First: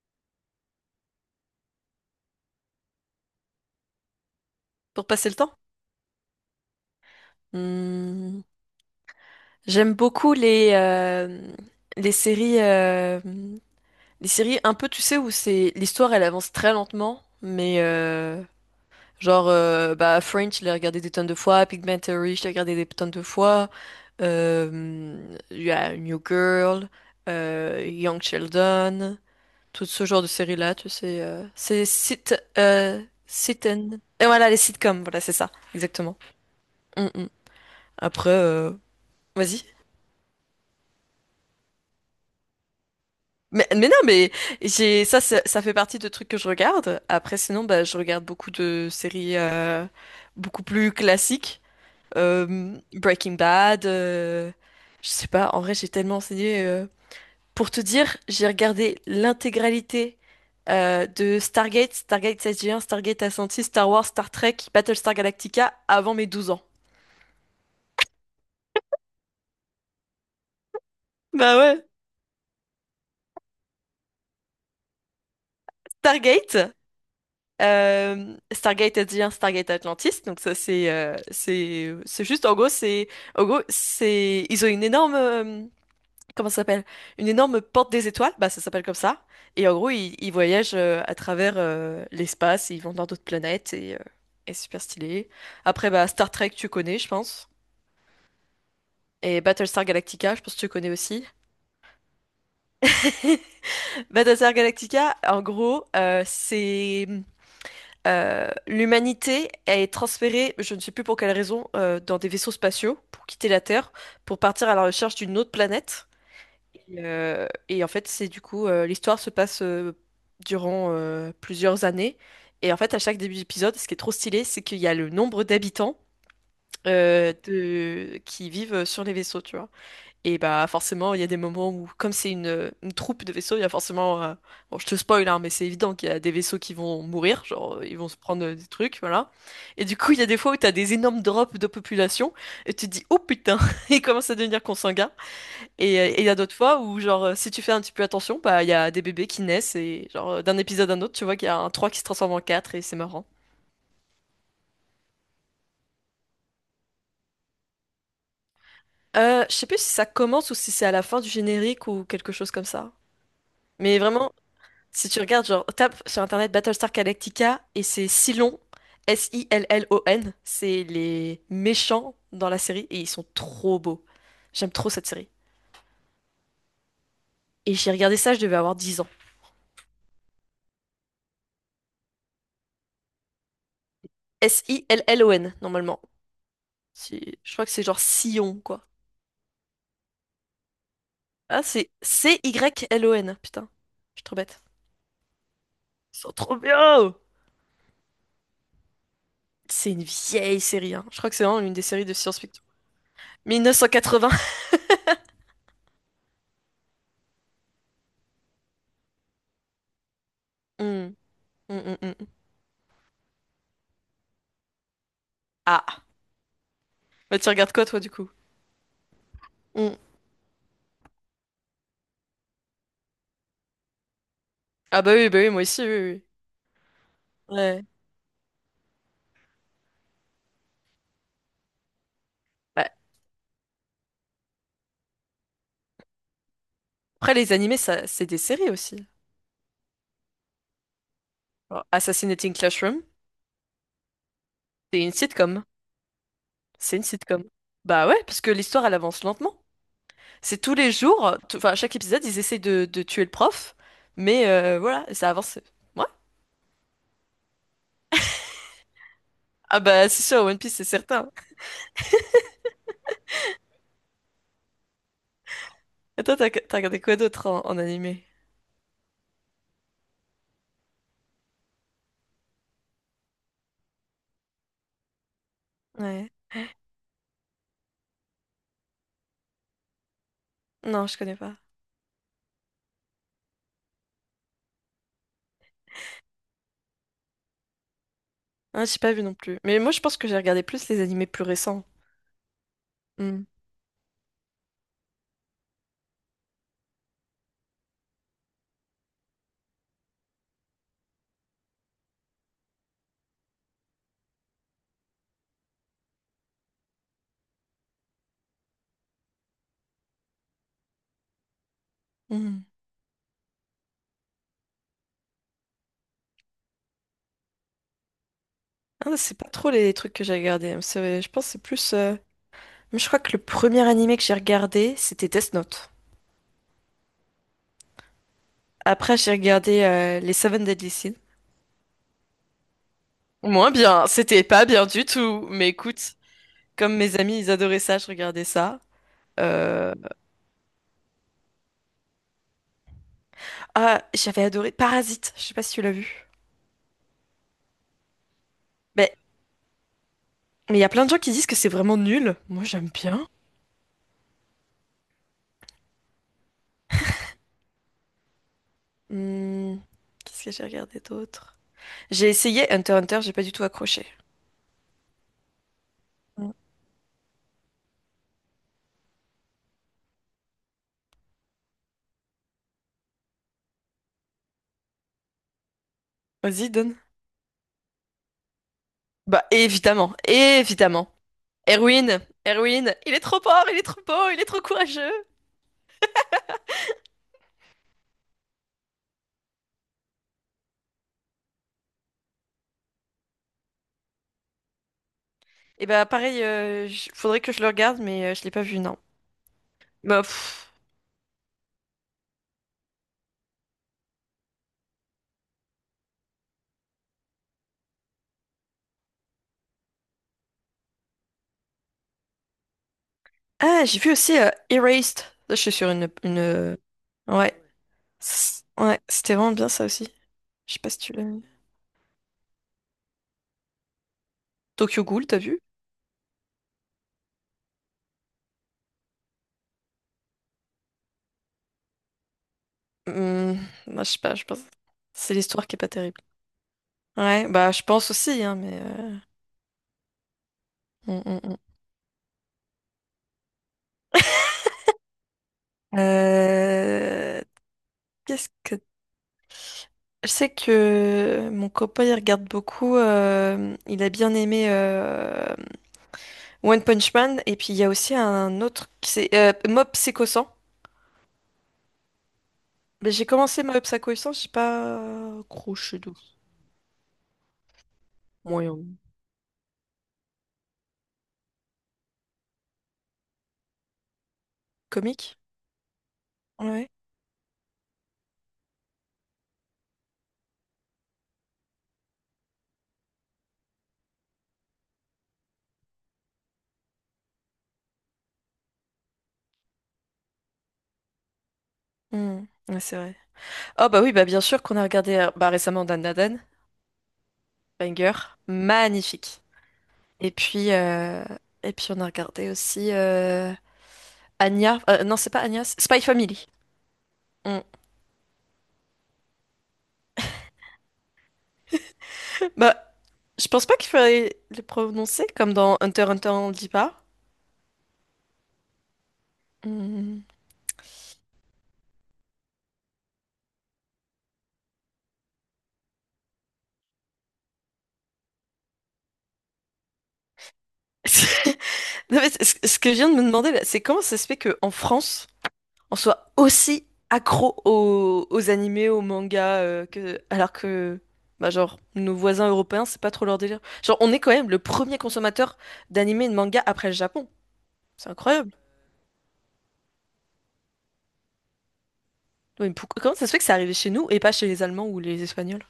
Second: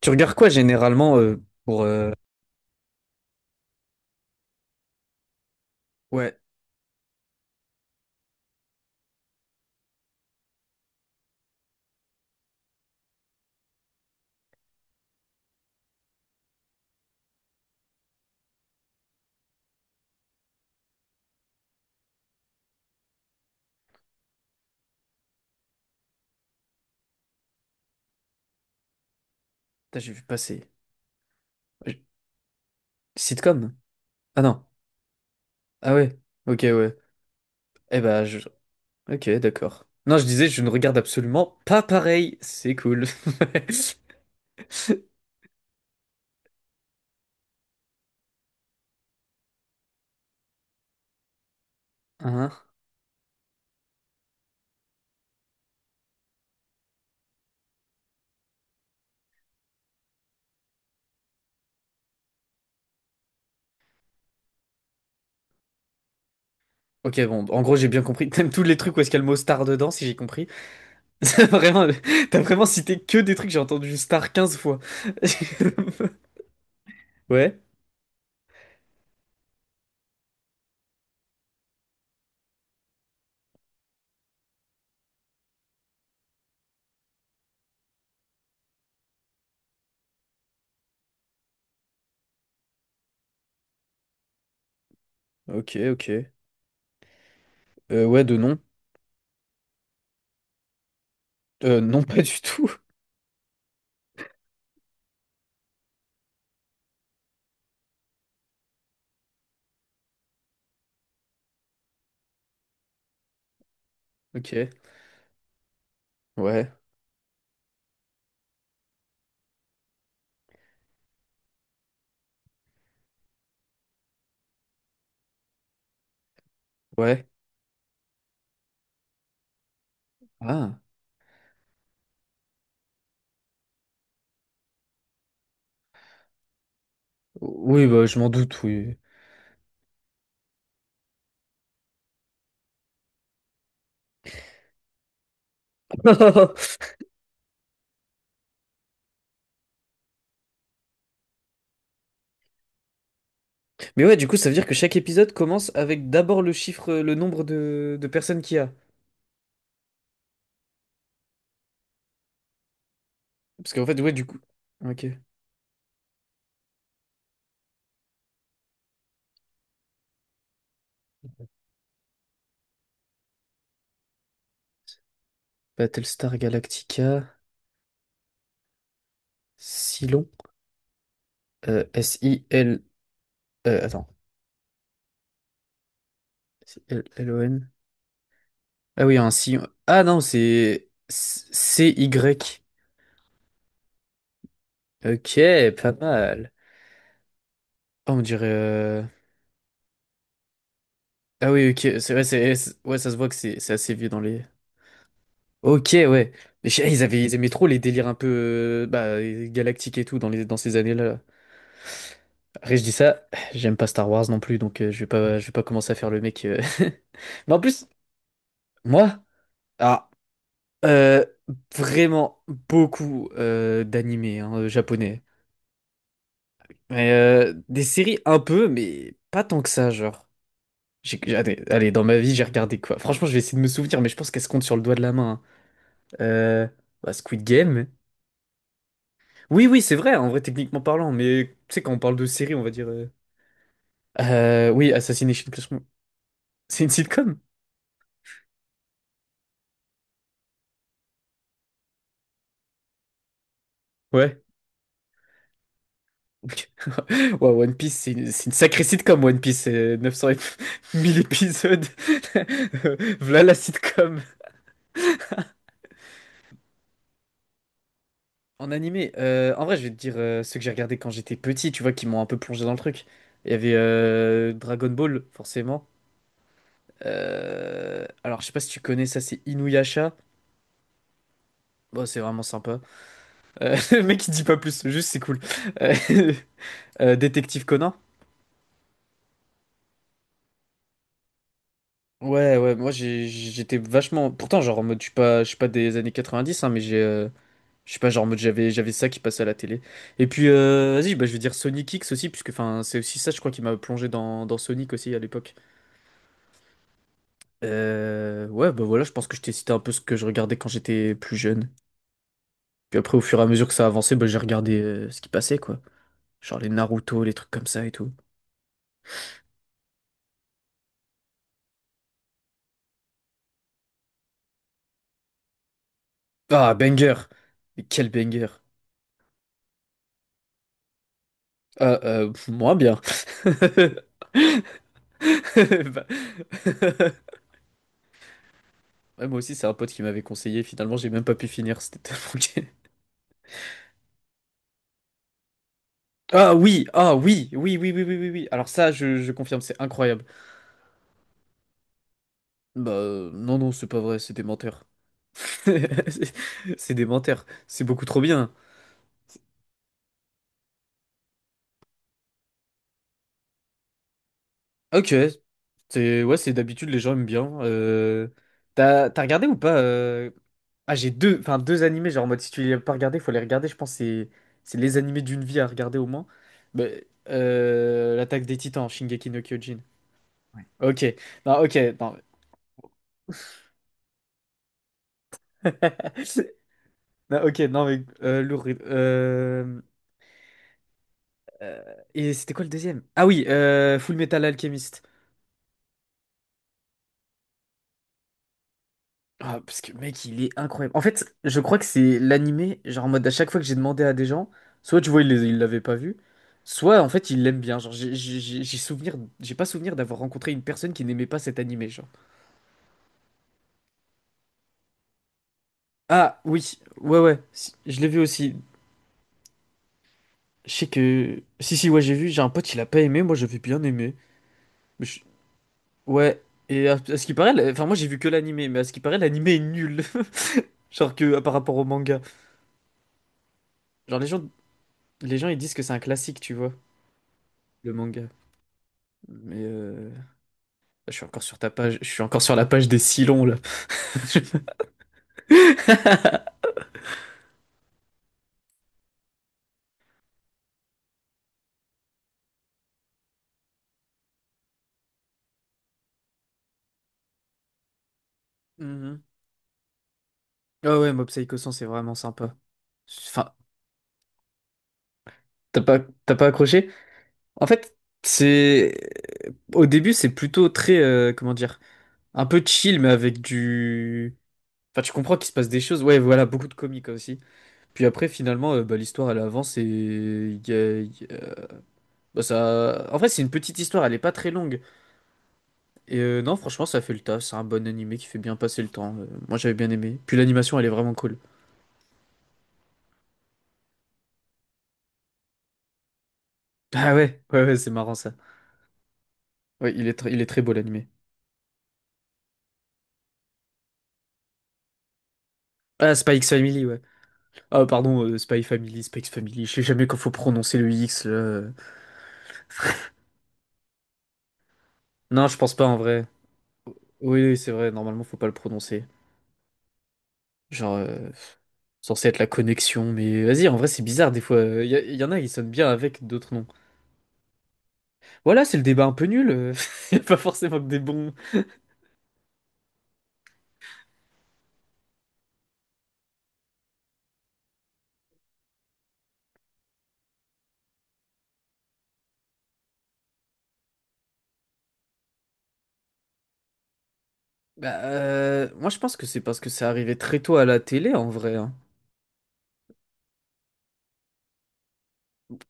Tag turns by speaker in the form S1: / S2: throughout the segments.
S1: Tu regardes quoi généralement
S2: Pour passer le temps?
S1: Ouais,
S2: Hmm. J'aime beaucoup les séries, euh, les séries un peu, tu sais, où c'est l'histoire, elle avance très lentement, mais genre, bah, Fringe, je l'ai regardé des tonnes de fois, Pigmentary, je l'ai regardé des tonnes de fois, il y a New Girl, Young Sheldon, tout
S1: putain,
S2: ce
S1: j'ai
S2: genre
S1: vu
S2: de
S1: passer.
S2: séries-là, tu sais, c'est
S1: Euh,
S2: sit, sit
S1: Sitcom?
S2: and... Et
S1: Ah
S2: voilà, les
S1: non.
S2: sitcoms, voilà, c'est ça,
S1: Ah
S2: exactement.
S1: ouais. Ok, ouais.
S2: Mm, mm.
S1: Eh bah,
S2: Après,
S1: Ok,
S2: vas-y.
S1: d'accord. Non, je disais, je ne regarde absolument pas pareil. C'est cool.
S2: Mais, mais non, mais j'ai ça fait partie de trucs que je regarde. Après, sinon, bah, je regarde beaucoup de séries beaucoup plus classiques.
S1: Hein?
S2: Breaking Bad. Je sais pas. En vrai, j'ai tellement enseigné. Pour te dire, j'ai regardé l'intégralité de Stargate, Stargate SG-1, Stargate Ascension, Star Wars, Star Trek, Battlestar Galactica avant mes 12 ans.
S1: Ok, bon, en gros, j'ai bien compris. T'aimes tous les trucs où est-ce qu'il y a le mot star dedans, si j'ai compris. C'est
S2: Bah ouais.
S1: Vraiment, T'as vraiment cité que des trucs, j'ai entendu star 15 fois.
S2: Stargate.
S1: Ouais.
S2: Stargate Adrien, Stargate Atlantis, donc ça c'est juste en gros c'est ils ont une énorme comment ça s'appelle? Une énorme porte des étoiles, bah ça s'appelle comme ça. Et en gros ils voyagent à travers l'espace, ils vont dans d'autres planètes et super stylé.
S1: Ok,
S2: Après bah Star
S1: ok.
S2: Trek tu connais je pense.
S1: Ouais, de nom.
S2: Et Battlestar Galactica, je pense que tu connais aussi.
S1: Non, pas du tout.
S2: Battlestar Galactica, en gros, c'est l'humanité est transférée, je ne sais plus pour quelle raison, dans des vaisseaux spatiaux pour quitter la Terre, pour
S1: Ok.
S2: partir à la recherche d'une autre planète.
S1: Ouais,
S2: Et en fait, c'est du coup, l'histoire se passe durant plusieurs années. Et en fait, à chaque début d'épisode, ce qui est trop stylé, c'est qu'il y a le nombre d'habitants
S1: ouais.
S2: qui vivent sur les vaisseaux, tu vois. Et bah
S1: Ah.
S2: forcément, il y a des moments où, comme c'est une troupe de vaisseaux, il y a forcément. Bon, je te spoil, hein, mais c'est évident qu'il y a des vaisseaux qui vont mourir, genre
S1: Oui,
S2: ils
S1: bah,
S2: vont se
S1: je m'en
S2: prendre
S1: doute,
S2: des
S1: oui.
S2: trucs, voilà. Et du coup, il y a des fois où t'as des énormes drops de population, et tu te dis, oh putain, il commence à devenir consanguin. Et il y a d'autres fois où, genre, si tu fais un petit peu attention, bah il y a des bébés qui naissent, et genre, d'un épisode à un autre, tu vois qu'il y a un 3 qui se transforme en 4 et c'est marrant.
S1: Mais ouais, du coup, ça veut dire que chaque épisode commence avec d'abord le chiffre, le nombre de personnes qu'il y a.
S2: Je sais plus si ça commence ou si c'est à la fin du générique ou quelque chose comme ça.
S1: Parce qu'en
S2: Mais
S1: fait, ouais, du
S2: vraiment.
S1: coup. Ok.
S2: Si tu regardes, genre, tape sur internet Battlestar Galactica et c'est Cylon, Sillon. C'est les méchants dans la série et ils sont trop beaux. J'aime trop cette série.
S1: Battlestar Galactica,
S2: Et j'ai regardé ça, je devais avoir 10 ans.
S1: Silon, S-I-L. Attends.
S2: Sillon, normalement. Je crois
S1: Sillon.
S2: que c'est genre Sillon, quoi.
S1: Ah oui, un Sillon. Ah non, c'est
S2: Ah,
S1: C-
S2: c'est
S1: y
S2: Cylon, putain. Je suis trop bête.
S1: Ok, pas
S2: Ils sont
S1: mal.
S2: trop bien!
S1: Ah, on dirait.
S2: C'est une vieille série, hein. Je crois que c'est
S1: Ah
S2: vraiment
S1: oui,
S2: une
S1: ok.
S2: des séries
S1: C'est
S2: de
S1: vrai, c'est,
S2: science-fiction.
S1: ouais, ça se voit que c'est assez vieux dans
S2: 1980.
S1: les, Ok, ouais. Mais ils aimaient trop les délires un peu bah, galactiques et tout dans ces
S2: Hmm,
S1: années-là.
S2: hmm, hmm, hmm.
S1: Après, je dis ça, j'aime pas Star Wars non plus, donc je vais pas commencer à
S2: Ah,
S1: faire le mec.
S2: bah tu
S1: Mais en
S2: regardes quoi,
S1: plus,
S2: toi, du coup?
S1: moi,
S2: Hum.
S1: ah, euh, vraiment beaucoup d'animés hein,
S2: Ah
S1: japonais.
S2: bah oui, moi aussi, oui, oui.
S1: Mais
S2: Oui.
S1: des
S2: Ouais.
S1: séries un peu, mais pas tant que ça, genre. Allez, allez, dans ma vie, j'ai regardé
S2: Bah,
S1: quoi? Franchement, je vais essayer de me souvenir, mais je pense qu'elle se compte sur le doigt de la main, hein. Euh, Bah,
S2: après,
S1: Squid
S2: les animés,
S1: Game.
S2: ça, c'est des séries aussi.
S1: Oui, oui, c'est vrai, en vrai, techniquement parlant, mais tu sais,
S2: Genre,
S1: quand on parle de série,
S2: Assassinating
S1: on va dire.
S2: Classroom,
S1: Oui,
S2: c'est une
S1: Assassination
S2: sitcom.
S1: Classroom. C'est une
S2: C'est une
S1: sitcom?
S2: sitcom. Bah ouais, parce que l'histoire, elle avance lentement. C'est tous les jours, enfin, à chaque épisode, ils essayent de tuer le prof,
S1: Ouais.
S2: mais voilà, ça avance. Ouais.
S1: Ouais, One Piece, c'est une sacrée sitcom, One Piece,
S2: Ah
S1: c'est
S2: bah, c'est
S1: 900 et
S2: sûr, One Piece, c'est
S1: 1000
S2: certain.
S1: épisodes. Voilà la sitcom.
S2: Et toi, t'as regardé quoi d'autre en animé?
S1: En animé, en vrai, je vais te dire ceux que j'ai regardés quand j'étais petit, tu vois, qui m'ont un peu plongé dans le truc. Il y avait Dragon Ball, forcément.
S2: Ouais.
S1: Alors, je sais pas si tu connais ça, c'est Inuyasha.
S2: Non, je connais pas.
S1: Bon, c'est vraiment sympa. Le mec il dit pas plus, juste c'est cool. Euh, Détective Conan?
S2: Ah, j'ai pas vu non plus. Mais moi, je pense que j'ai regardé plus les animés plus récents.
S1: Ouais, ouais, moi
S2: Hmm.
S1: j'étais vachement. Pourtant, genre en mode, je suis pas des années 90, hein, mais j'ai. Je suis pas, genre en mode, j'avais ça qui passait à la télé. Et puis, vas-y, bah, je vais dire Sonic X aussi, puisque enfin, c'est aussi ça, je crois, qui m'a plongé dans Sonic aussi à l'époque. Ouais, bah voilà, je pense que je t'ai cité un peu ce que je regardais quand j'étais plus jeune.
S2: Hmm.
S1: Puis après, au fur et à mesure que ça avançait, bah, j'ai regardé ce qui passait, quoi. Genre les Naruto, les trucs comme ça et tout.
S2: Ah, c'est pas trop les trucs que j'ai regardés, hein. Je pense que c'est plus. Je crois que le premier animé que j'ai regardé, c'était Death Note.
S1: Ah, banger! Mais quel banger!
S2: Après, j'ai regardé les Seven Deadly Sins.
S1: Euh, Moins bien.
S2: Moins bien, c'était pas bien du tout. Mais
S1: Bah,
S2: écoute, comme
S1: ouais,
S2: mes amis, ils adoraient ça, je regardais ça.
S1: moi aussi, c'est un pote
S2: Euh,
S1: qui m'avait conseillé. Finalement, j'ai même pas pu finir. C'était tellement gay.
S2: Ah, j'avais adoré Parasite, je sais pas si tu l'as vu.
S1: Ah oui, ah oui, oui, oui, oui, oui, oui, oui. Alors ça,
S2: Mais
S1: je confirme, c'est incroyable.
S2: mais il y a plein de gens qui disent que c'est vraiment nul. Moi, j'aime
S1: Bah
S2: bien.
S1: non, non, c'est pas vrai, c'est des menteurs. C'est c'est des menteurs. C'est beaucoup trop bien.
S2: Hmm. Qu'est-ce que j'ai regardé d'autre? J'ai essayé Hunter x Hunter, j'ai pas du tout accroché.
S1: Ok, c'est ouais,
S2: Hmm.
S1: c'est d'habitude les gens aiment bien. T'as regardé ou pas Ah, j'ai deux, enfin deux animés genre en mode si tu les as pas regardés, faut les regarder. Je pense que c'est les animés d'une vie à regarder au moins.
S2: Vas-y, donne.
S1: Mais, l'Attaque des Titans, Shingeki no
S2: Bah,
S1: Kyojin.
S2: évidemment,
S1: Ok,
S2: évidemment.
S1: non, ok,
S2: Erwin,
S1: non.
S2: Erwin, il est trop fort, il est trop beau, il est trop courageux.
S1: Non, ok, non mais lourd. Euh, et c'était quoi le deuxième? Ah oui, Full Metal Alchemist.
S2: Et bah pareil, faudrait que je le regarde, mais je l'ai pas vu, non.
S1: Ah, parce que
S2: Bah,
S1: mec, il est
S2: pff.
S1: incroyable. En fait, je crois que c'est l'animé, genre en mode à chaque fois que j'ai demandé à des gens, soit tu vois, ils l'avaient pas vu, soit en fait, ils l'aiment bien. Genre, j'ai pas souvenir d'avoir rencontré une personne qui n'aimait pas cet animé, genre.
S2: Ah, j'ai vu aussi Erased. Là, je suis sur une,
S1: Ah, oui,
S2: une...
S1: ouais, ouais,
S2: Ouais.
S1: si, je l'ai vu aussi.
S2: Ouais, c'était vraiment bien ça aussi.
S1: Je
S2: Je sais
S1: sais
S2: pas si tu l'as
S1: que.
S2: vu.
S1: Si, si, ouais, j'ai vu, j'ai un pote, il a pas aimé, moi j'avais bien aimé.
S2: Tokyo
S1: Mais je-
S2: Ghoul, t'as vu?
S1: Ouais, et à ce qui paraît, enfin, moi j'ai vu que l'animé, mais à ce qui paraît, l'animé est nul. Genre que par rapport au manga.
S2: Hmm, bah, je
S1: Genre,
S2: sais
S1: les
S2: pas,
S1: gens,
S2: je pense. C'est
S1: les gens ils
S2: l'histoire
S1: disent
S2: qui est
S1: que
S2: pas
S1: c'est un
S2: terrible.
S1: classique, tu vois,
S2: Ouais, bah je
S1: le
S2: pense
S1: manga.
S2: aussi, hein, mais.
S1: Mais je
S2: Hum,
S1: suis encore sur
S2: hum.
S1: ta page, je suis encore sur la page des Silons là.
S2: Euh, Qu'est-ce que. Je sais que mon copain, il regarde beaucoup. Il a bien aimé One Punch Man, et puis il y a aussi un autre qui
S1: Mhm.
S2: c'est Mob Psycho 100.
S1: Ah ouais, Mob Psycho 100, c'est vraiment sympa.
S2: Mais j'ai
S1: Enfin,
S2: commencé Mob Psycho 100, j'ai pas
S1: t'as
S2: accroché
S1: pas,
S2: de
S1: t'as pas accroché? En fait, c'est
S2: moyen
S1: au début, c'est plutôt très, comment dire, un peu chill, mais avec du. Enfin, tu comprends
S2: comique.
S1: qu'il se passe des choses. Ouais, voilà, beaucoup de
S2: Ouais.
S1: comiques aussi. Puis après, finalement, bah, l'histoire elle avance et bah, ça. En vrai, c'est une petite histoire, elle est pas très longue. Et non, franchement, ça fait le taf. C'est un bon animé qui fait bien passer le temps. Moi, j'avais bien aimé. Puis l'animation, elle est vraiment cool.
S2: Hmm. Ouais, c'est vrai. Oh bah oui, bah bien sûr qu'on a regardé bah, récemment Dan Da Dan,
S1: Ah ouais, ouais, ouais, c'est
S2: banger,
S1: marrant ça.
S2: magnifique.
S1: Ouais,
S2: Et
S1: il est très
S2: puis
S1: beau l'animé.
S2: euh, et puis on a regardé aussi Anya, non c'est pas Anya, c'est Spy
S1: Ah, Spike
S2: Family.
S1: Family, ouais.
S2: Hmm.
S1: Ah, pardon, Spy Family, Spike Family. Je sais jamais quand faut prononcer le X, là.
S2: Bah je pense pas qu'il fallait le prononcer
S1: Non,
S2: comme
S1: je pense
S2: dans
S1: pas en
S2: Hunter x
S1: vrai.
S2: Hunter on le dit pas.
S1: Oui, oui, c'est vrai. Normalement, faut pas le prononcer.
S2: Hmm.
S1: Genre, censé être la connexion. Mais vas-y, en vrai, c'est bizarre des fois. Y en a qui sonnent bien avec d'autres noms. Voilà, c'est le débat un peu nul. Il a pas forcément que des bons.
S2: Non, mais ce que je viens de me demander, là, c'est comment ça se fait qu'en France, on soit aussi accro aux animés, aux mangas, alors que, bah, genre, nos voisins européens, c'est pas trop leur délire. Genre, on est quand même le premier consommateur d'animés et de mangas après le Japon.
S1: Bah,
S2: C'est incroyable.
S1: moi, je pense que c'est parce que c'est arrivé très tôt à la télé, en vrai, hein.
S2: Oui, mais comment ça se fait que c'est arrivé chez nous et pas chez les Allemands ou les Espagnols?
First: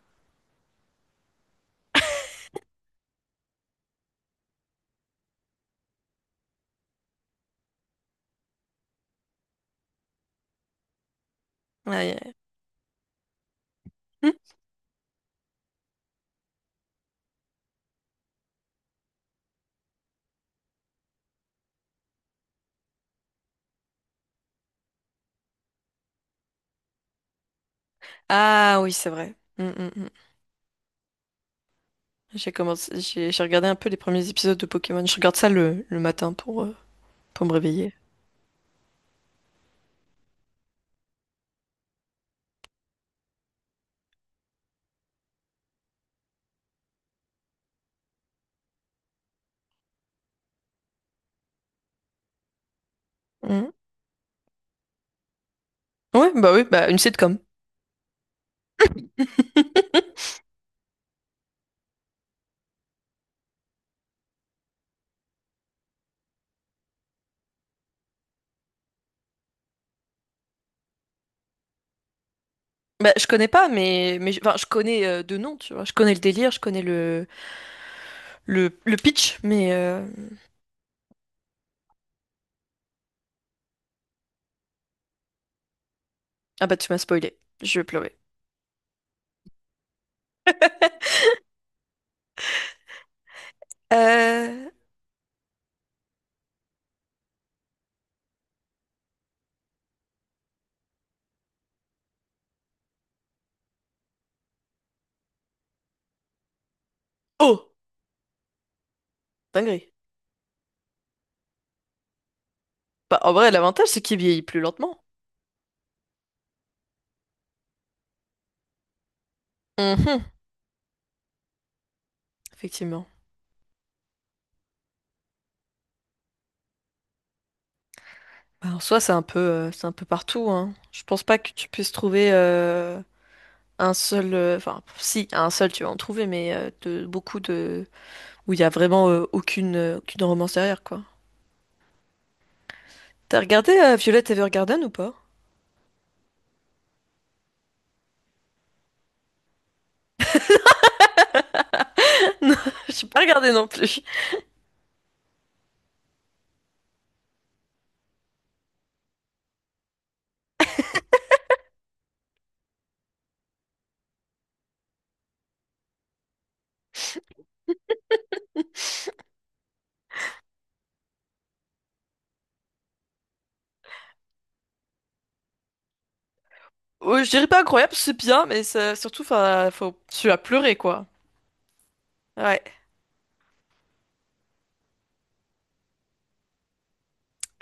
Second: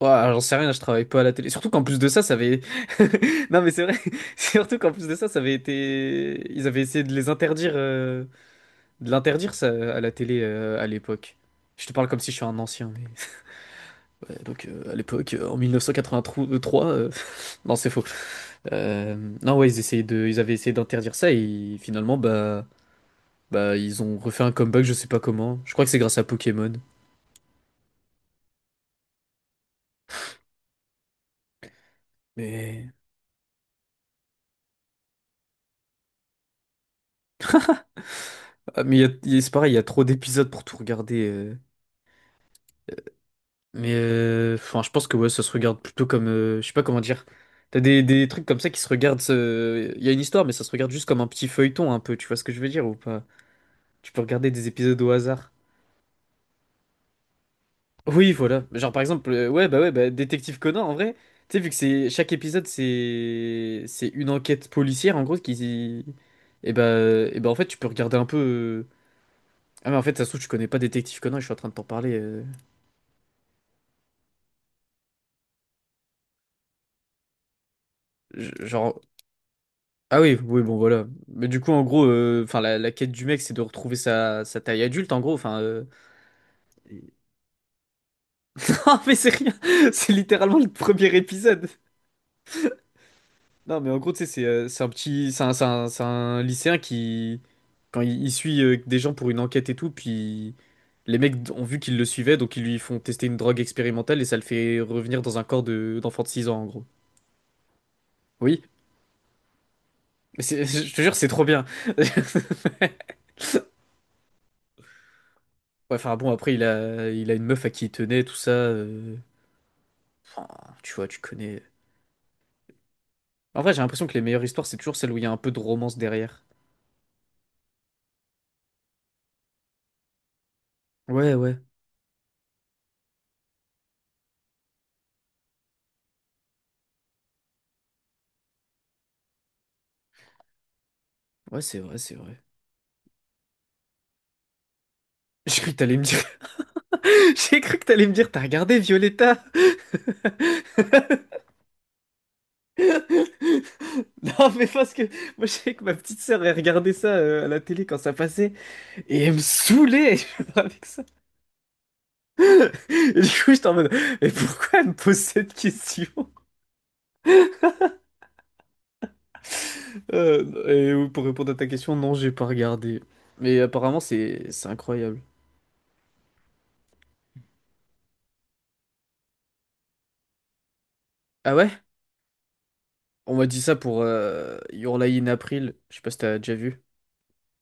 S1: Ouais, alors, j'en sais rien, je travaille pas à la télé. Surtout qu'en plus de ça, ça avait... Non, mais c'est vrai. Surtout qu'en plus de ça, ça avait été... Ils avaient essayé de les interdire, de l'interdire, ça, à la télé, à l'époque. Je te parle
S2: Ouais,
S1: comme si
S2: ouais.
S1: je suis un ancien, mais...
S2: Hmm.
S1: Donc, à l'époque, en 1983... Non, c'est faux. Euh, Non, ouais, ils essayaient de... Ils avaient essayé d'interdire ça, et finalement, bah... Bah, ils ont refait un comeback, je sais pas comment. Je crois que c'est grâce à Pokémon.
S2: Ah oui, c'est vrai. Hmm, hmm, hmm. J'ai
S1: Mais...
S2: commencé, j'ai regardé un peu les premiers épisodes de Pokémon. Je regarde ça le matin pour me réveiller.
S1: Ah, mais c'est pareil, il y a trop d'épisodes pour tout regarder. Mais enfin, je pense que ouais, ça se regarde plutôt comme. Je sais pas comment dire. T'as des trucs comme ça qui se regardent. Il y a une histoire, mais ça se regarde juste comme un petit feuilleton un peu. Tu vois ce que je veux dire ou pas?
S2: Mhm.
S1: Tu peux regarder des épisodes au hasard.
S2: Ouais, bah oui, bah une sitcom.
S1: Oui, voilà. Genre par exemple, ouais, bah, Détective Conan en vrai. Tu sais, vu que c'est chaque épisode, c'est une enquête policière en gros qui. Et bah en fait, tu peux regarder un peu. Ah mais en fait, ça se trouve, tu connais pas Détective Conan, je suis en train de t'en parler.
S2: Bah, je connais pas, mais enfin, je connais de nom, tu vois. Je connais le délire, je connais le
S1: Genre,
S2: pitch, mais.
S1: Ah oui, oui, bon voilà. Mais du coup, en gros, enfin la quête du mec, c'est de retrouver sa taille adulte, en gros. Enfin,
S2: Ah bah tu m'as spoilé, je vais pleurer.
S1: non, mais c'est rien. C'est littéralement le premier épisode. Non, mais en gros, tu sais,
S2: Euh...
S1: c'est un lycéen qui, quand il suit des gens pour une enquête et tout, puis les mecs ont vu qu'il le suivait, donc ils lui font tester une drogue expérimentale et ça le fait revenir dans un corps de d'enfant de 6 ans, en gros.
S2: Oh,
S1: Oui,
S2: dinguerie.
S1: mais je te jure, c'est trop bien.
S2: Bah en vrai, l'avantage, c'est qu'il vieillit plus lentement.
S1: Ouais, enfin bon, après, il a une meuf à qui il tenait, tout ça.
S2: Mhm,
S1: Enfin, tu vois, tu connais.
S2: effectivement.
S1: En vrai, j'ai l'impression que les meilleures histoires, c'est toujours celles où il y a un peu de romance derrière.
S2: Bah, en soi, c'est un peu partout, hein. Je pense
S1: Ouais,
S2: pas que
S1: ouais.
S2: tu puisses trouver un seul, enfin, si, un seul, tu vas en trouver, mais de beaucoup de où il y a vraiment aucune romance derrière, quoi.
S1: Ouais, c'est vrai, c'est vrai.
S2: T'as regardé Violet Evergarden ou pas?
S1: J'ai cru que t'allais me dire. J'ai cru que t'allais me dire, t'as regardé Violetta?
S2: Non, j'ai pas regardé non plus.
S1: Non, mais parce que moi, je sais que ma petite sœur, elle regardait ça à la télé quand ça passait et elle me saoulait je vois, avec ça. Et du coup, j'étais en mode, mais pourquoi elle me pose cette question? Et pour répondre à ta question, non, j'ai pas regardé. Mais apparemment, c'est incroyable.
S2: Oh, je dirais pas incroyable, c'est bien, mais surtout, enfin, faut, tu as pleuré, quoi.
S1: Ah ouais?
S2: Ouais.
S1: On m'a dit ça pour Your Lie in April. Je sais pas si t'as déjà vu.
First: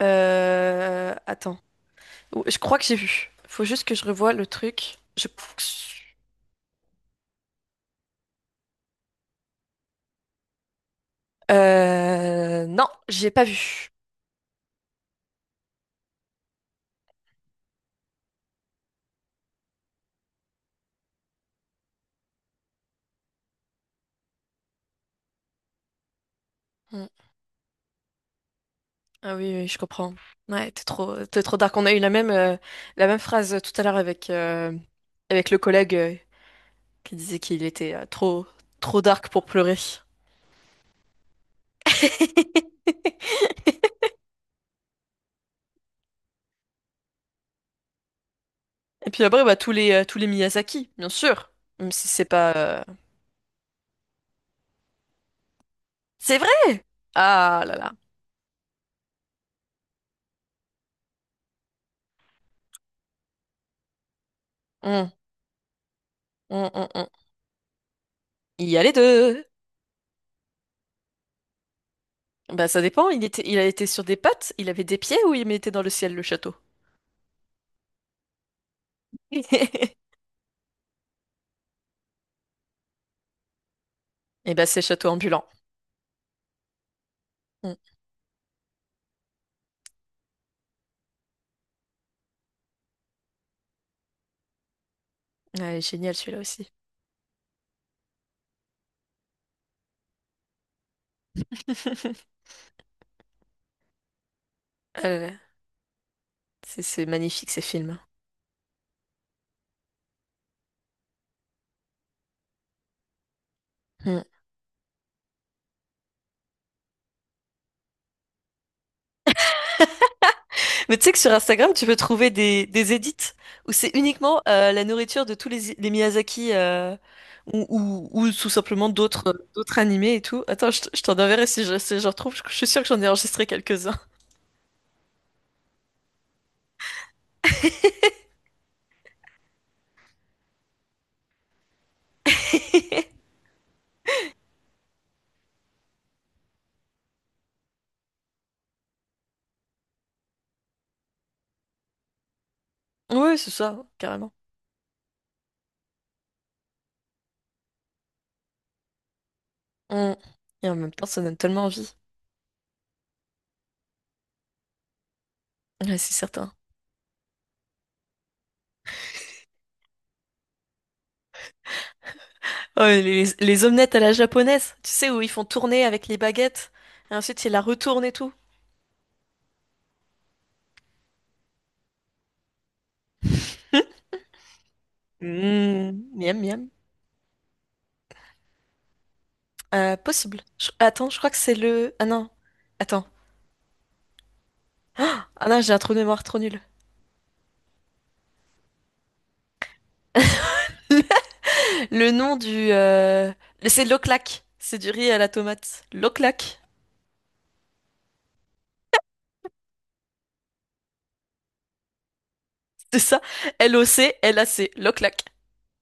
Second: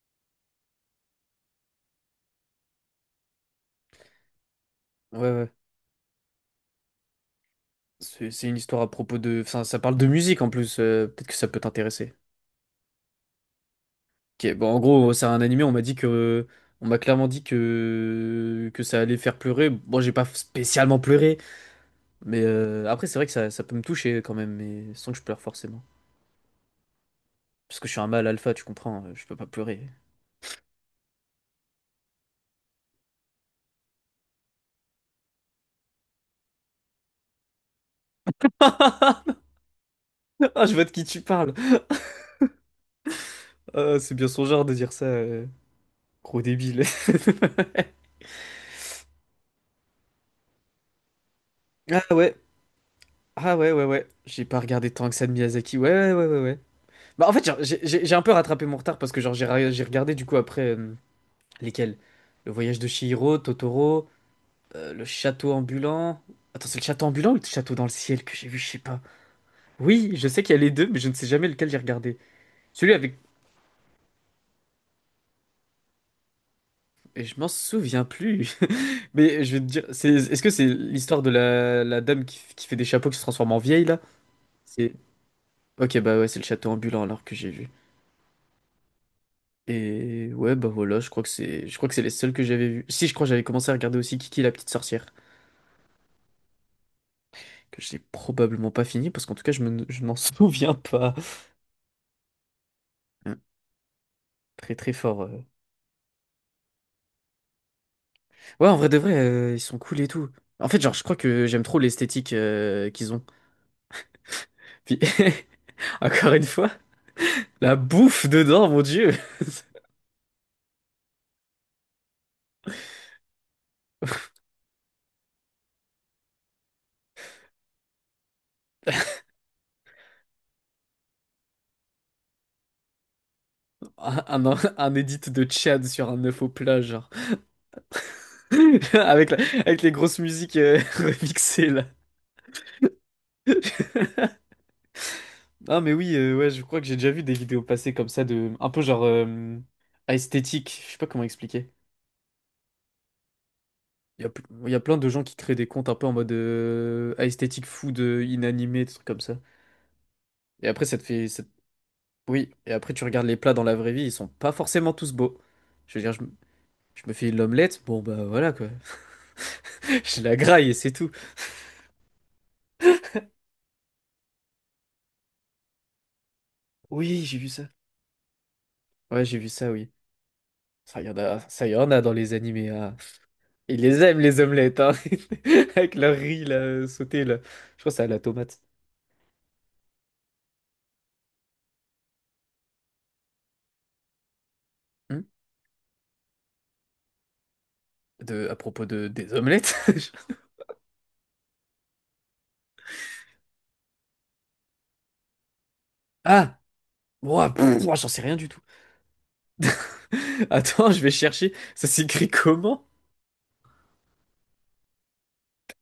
S2: Attends. Oh, je crois que j'ai vu. Faut juste que je revoie le truc.
S1: Ouais, ouais. C'est une histoire à propos de… Enfin, ça parle de musique en plus. Peut-être que ça peut t'intéresser.
S2: Non, j'ai pas vu.
S1: Ok, bon, en gros, c'est un animé. On m'a dit que… On m'a clairement dit que… Que ça allait faire pleurer. Bon, j'ai pas spécialement pleuré. Mais après, c'est vrai que ça peut me toucher quand même. Mais sans que je pleure forcément.
S2: Hmm.
S1: Parce que je suis un mâle alpha, tu comprends. Je peux
S2: Ah
S1: pas
S2: oui, oui, je
S1: pleurer.
S2: comprends. Ouais, t'es trop dark. On a eu la même phrase tout à l'heure avec le collègue qui disait qu'il était trop, trop dark pour pleurer.
S1: Ah, je vois de qui tu parles. Ah, c'est bien son genre de dire ça. Gros débile.
S2: Et puis après, bah, tous les Miyazaki, bien sûr. Même
S1: Ah
S2: si c'est
S1: ouais.
S2: pas.
S1: Ah ouais, ouais, ouais, j'ai pas regardé tant que ça de Miyazaki. Ouais, ouais, ouais, ouais,
S2: C'est vrai!
S1: ouais. Bah en fait, genre,
S2: Ah là là.
S1: j'ai un peu rattrapé mon retard parce que genre j'ai regardé du coup après, lesquels? Le voyage de Chihiro, Totoro, le
S2: Hum,
S1: château ambulant. Attends,
S2: hum,
S1: c'est le
S2: hum,
S1: château
S2: hum.
S1: ambulant ou le château dans le ciel que j'ai vu, je
S2: Il y
S1: sais
S2: a les
S1: pas.
S2: deux.
S1: Oui, je sais qu'il y a les deux, mais je ne sais jamais lequel j'ai regardé.
S2: Bah, ça
S1: Celui
S2: dépend.
S1: avec…
S2: Il était, il a été sur des pattes, il avait des pieds ou il mettait dans le ciel le château?
S1: Et je m'en souviens plus. Mais je vais te dire,
S2: Et
S1: c'est, est-ce que c'est l'histoire de la dame qui fait des chapeaux qui se transforme en vieille là?
S2: bah, c'est
S1: C'est…
S2: château ambulant.
S1: Ok, bah ouais, c'est le château ambulant alors que j'ai vu.
S2: Hum.
S1: Et ouais, bah voilà, je crois que c'est, je crois que c'est les seuls que j'avais vus. Si, je crois que j'avais commencé à regarder aussi Kiki la petite sorcière,
S2: Ouais, génial celui-là aussi.
S1: que j'ai probablement pas fini parce qu'en tout cas, je m'en souviens pas. Hum, Très très
S2: Ah là
S1: fort.
S2: là. C'est magnifique ces films.
S1: Ouais, en vrai de vrai, ils sont cool et tout. En fait, genre, je crois que j'aime trop l'esthétique qu'ils ont.
S2: Hmm.
S1: Puis, encore une fois, la bouffe dedans, mon Dieu!
S2: Mais tu sais que sur Instagram, tu peux trouver des edits où c'est uniquement la nourriture de tous les Miyazaki ou tout simplement d'autres animés et tout. Attends, je t'en enverrai si je retrouve. Je suis sûre que j'en ai enregistré quelques-uns.
S1: Un edit de Chad sur un œuf au plat, genre. Avec, avec les grosses musiques remixées, là. Ah mais oui, ouais, je crois que j'ai déjà vu des vidéos passer comme ça de un peu genre esthétique, je sais pas comment expliquer.
S2: Oui, c'est ça,
S1: Il y a,
S2: carrément.
S1: il y a plein de gens qui créent des comptes un peu en mode esthétique food inanimé, des trucs comme ça.
S2: Hmm.
S1: Et
S2: Et en
S1: après
S2: même
S1: ça te
S2: temps, ça
S1: fait
S2: donne tellement envie.
S1: oui, et après tu regardes les plats dans la vraie vie, ils sont pas forcément tous beaux. Je
S2: Ouais,
S1: veux dire
S2: c'est certain.
S1: je me fais l'omelette, bon bah voilà quoi. Je la graille et c'est tout.
S2: Oh, et les omelettes à la japonaise, tu sais, où ils font tourner avec les baguettes et
S1: Oui, j'ai
S2: ensuite
S1: vu
S2: ils la
S1: ça.
S2: retournent et tout.
S1: Ouais, j'ai vu ça, oui. Ça y en a dans les animés. Ah. Ils les aiment, les omelettes, hein.
S2: Mmh,
S1: Avec leur
S2: miam,
S1: riz,
S2: miam.
S1: là, sauté, là. Je crois que c'est à la tomate.
S2: Possible. Attends, je crois que c'est le. Ah non. Attends.
S1: Hmm.
S2: Ah non, j'ai un trou de mémoire trop nul.
S1: À propos des omelettes. je…
S2: Le nom du. C'est l'oclac. C'est du riz à la tomate.
S1: Ah!
S2: L'oclac.
S1: Ouah, pff, ouah, j'en sais rien du tout. Attends, je vais chercher. Ça s'écrit comment?
S2: C'est ça. Loclac. L'oclac.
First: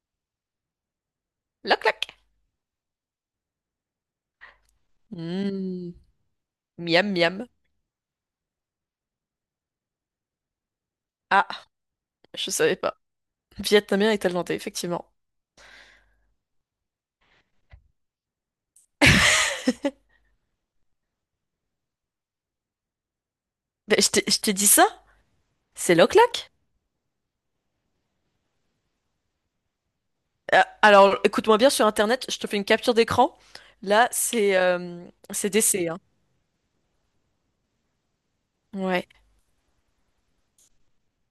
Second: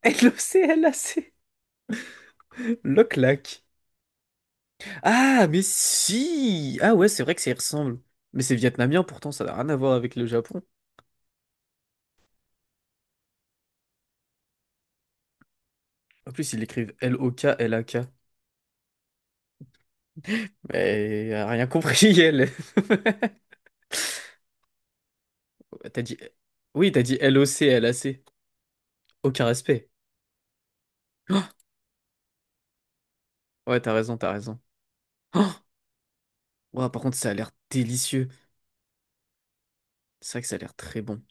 S1: Loclac.
S2: L'oclac.
S1: Loclac. Ah, mais
S2: Mm.
S1: si! Ah
S2: Miam
S1: ouais, c'est vrai
S2: miam.
S1: que ça y ressemble. Mais c'est vietnamien, pourtant, ça n'a rien à voir avec le Japon.
S2: Ah, je savais pas. Vietnamien et thaïlandais, effectivement.
S1: En plus, ils l'écrivent Loklak. Mais elle a rien compris, elle.
S2: Ben, je t'ai dit ça? C'est
S1: T'as dit…
S2: l'oclac?
S1: Oui, t'as dit Loclac. Aucun respect.
S2: Alors, écoute-moi bien sur Internet, je te fais une capture d'écran.
S1: Ouais, t'as
S2: Là,
S1: raison, t'as
S2: c'est
S1: raison.
S2: euh,
S1: Oh!
S2: c'est DC, hein.
S1: Ouah, par contre, ça a l'air délicieux.
S2: Ouais.
S1: C'est vrai que ça a l'air très bon.